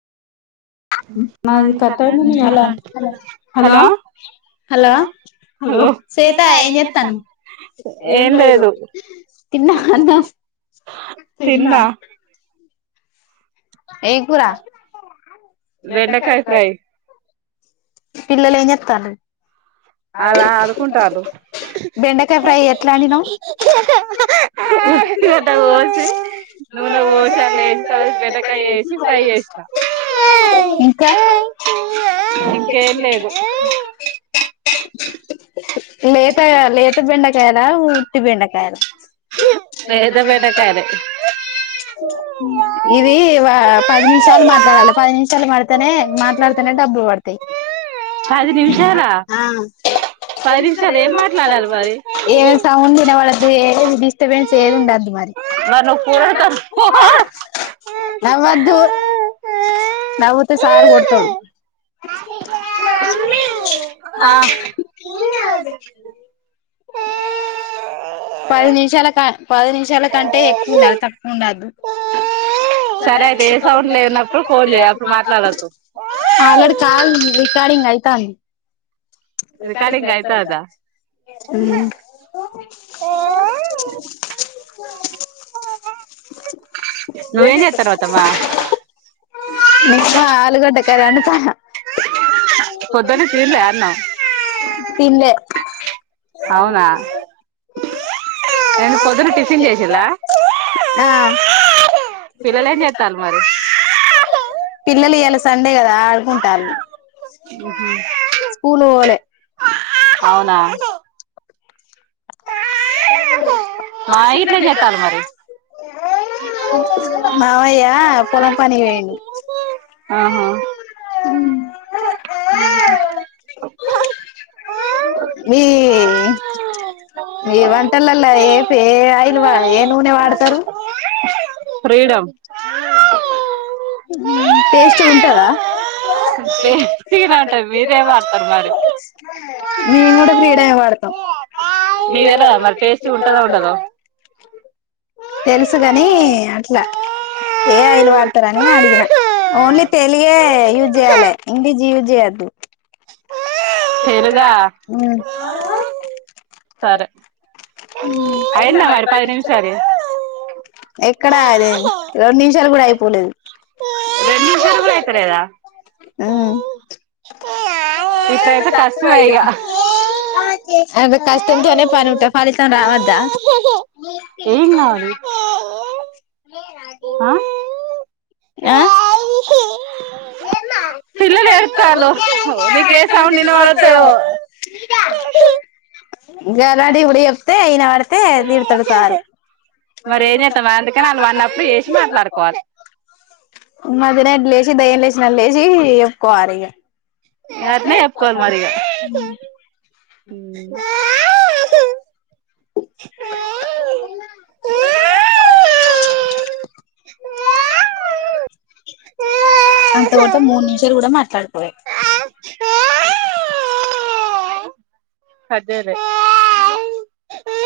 నాది కట్ అయింది hello hello hello Shweta ఏం జేతనావ్ లేదు తిన్నవ అన్నాం తిన్న తిన్నా ఏం కూర బెంకాయి ఫ్రై పిల్లలు ఏం జెతన్ ర్ అ అలా ఆడుకుంటారు బెండకాయి ఫ్రై ఎట్లా అండి నవ్ ఉత్తిగడ్డ కోసి నూనె పోసి అల్ల వేసిన తర్వాత బెండకాయ వేసి ఫ్రై చేసిన ఇంకా ఏ ఇంకేం లేదు లేత లేత బెండకాయల ఉట్టి బెండకాయల లేత బెండకాయలే ఇది వ పది నిమిషాలు మాట్లాడాలే పది నిమిషాలు పడతేనే మాట్లాడతనే డబ్బులు పడత్ తే పది నిమిషాలా ఆ పది నిమిషాలు ఏం మాట్లాడాలి మరి ఏమ్ సౌండ్ వినభాడోడు ఎద్ డిస్టర్బెన్స్ ఏది ఉండదు మరి మరి నువ్వు కూరడుతో నవ్వదు నవ్వు తే సార్ కొడ్ తడు ఆ పది నిమిషాల క పది నిమిషాల కంటే ఎక్కువుండాలి తక్కువ్ ఉండద్దు సరే నే అయితే ఏ టీవీ సౌండ్ లేనప్పుడు ఫోన్ చెయ్యి చేయి వీడ్ అప్పుడు మాట్లాతడు మాట్లాడొద్దు ఆల్ రేడీ కాల్ రికార్డింగ్ అయితంది రికార్డింగ్ అయితాందా హ్మ్ అ నువ్వేం చేత్తన్నావ్ నిమ్మ అత్తమ్మ ఆలుగడ్డ కర్రీ వండుతాన్న పొదన్ పొద్దున నుంచి తిన్లే అన్నం తిన్ లే అన్నం తిన్ లే అవునా ఏంది పొద్దున టిఫిన్ చేసిల్ల ఆ పిల్లలు ఏం చేతార్ మరి పిల్లలు ఇయలా సండే గదా ఆడుకుంటారు స్కూలు పోలే అవునా మా ఇట్ల ఏం చేత్తాలు మరి ఆ మావయ్యా పొలం పనిక్ పోయిండు ఆహా మీ మీ వంటలల్ల ఏ పె ఐ లువ ఏ నూనే వాడతారు ఫ్రీడమ్ హ్మ్ టేస్టు గుంటదా పె స్టీ వంటారు [unintelligible] మీరేం వడతర్ మరి మేము కూడా ఫ్రీడెం వాడతాం నీకు తెలవదా మరి టేస్టీగా ఉంటదో ఉండదో తెలుసుగాని అట్లా ఏ అయిల్ వాడతారని అడిగిన ఓన్లీ తెలిగే యూజ్ చేయాల ఇంగ్లీష్ యూజ్ చేయొద్దు తెలుగ తెలుగా ఉమ్ సరే ఉమ్ అయిందా మరి పది నిమిషాలు ఎక్కడా అదేన్ రొండు నిమిషాల్ కూడా అయిపోలేదు రెండు నిమిషాలు కూడా అయితలేదా ఆ ఇట అయితే కష్టమే ఇగ అద్ కష్టమ్ తోనే అనే పని ఉట ఫలీతం రావద్దా ఏం గావళి నే అగే ఆ ఆ.. ఏద్మ పిల్లలు ఏడుస్తాంన్లు మీకు ఏ సౌండ్ వినబట్లేదుఓ ఇంగ రాడు ఇవిడ చెప్తే ఇనబడితే తిడతాడు సారు మరి ఏంజెత్తవా అందుకని ఆళ్ళు నువ్వు అన్నప్పుడు చేసి మాట్లాడుకోవాలి మధుగాడ్ లేసి దయ్యం లేచిన లేచి ఎప్పుకోవాలి ఇగ గట్నే అట్నే ఫోర్ చెప్పుకోవాలి మరి ఇగ అంతవాత అదేలే మూడు నిమిషాలు కూడా మాట్లాడుకోలేం హదేరె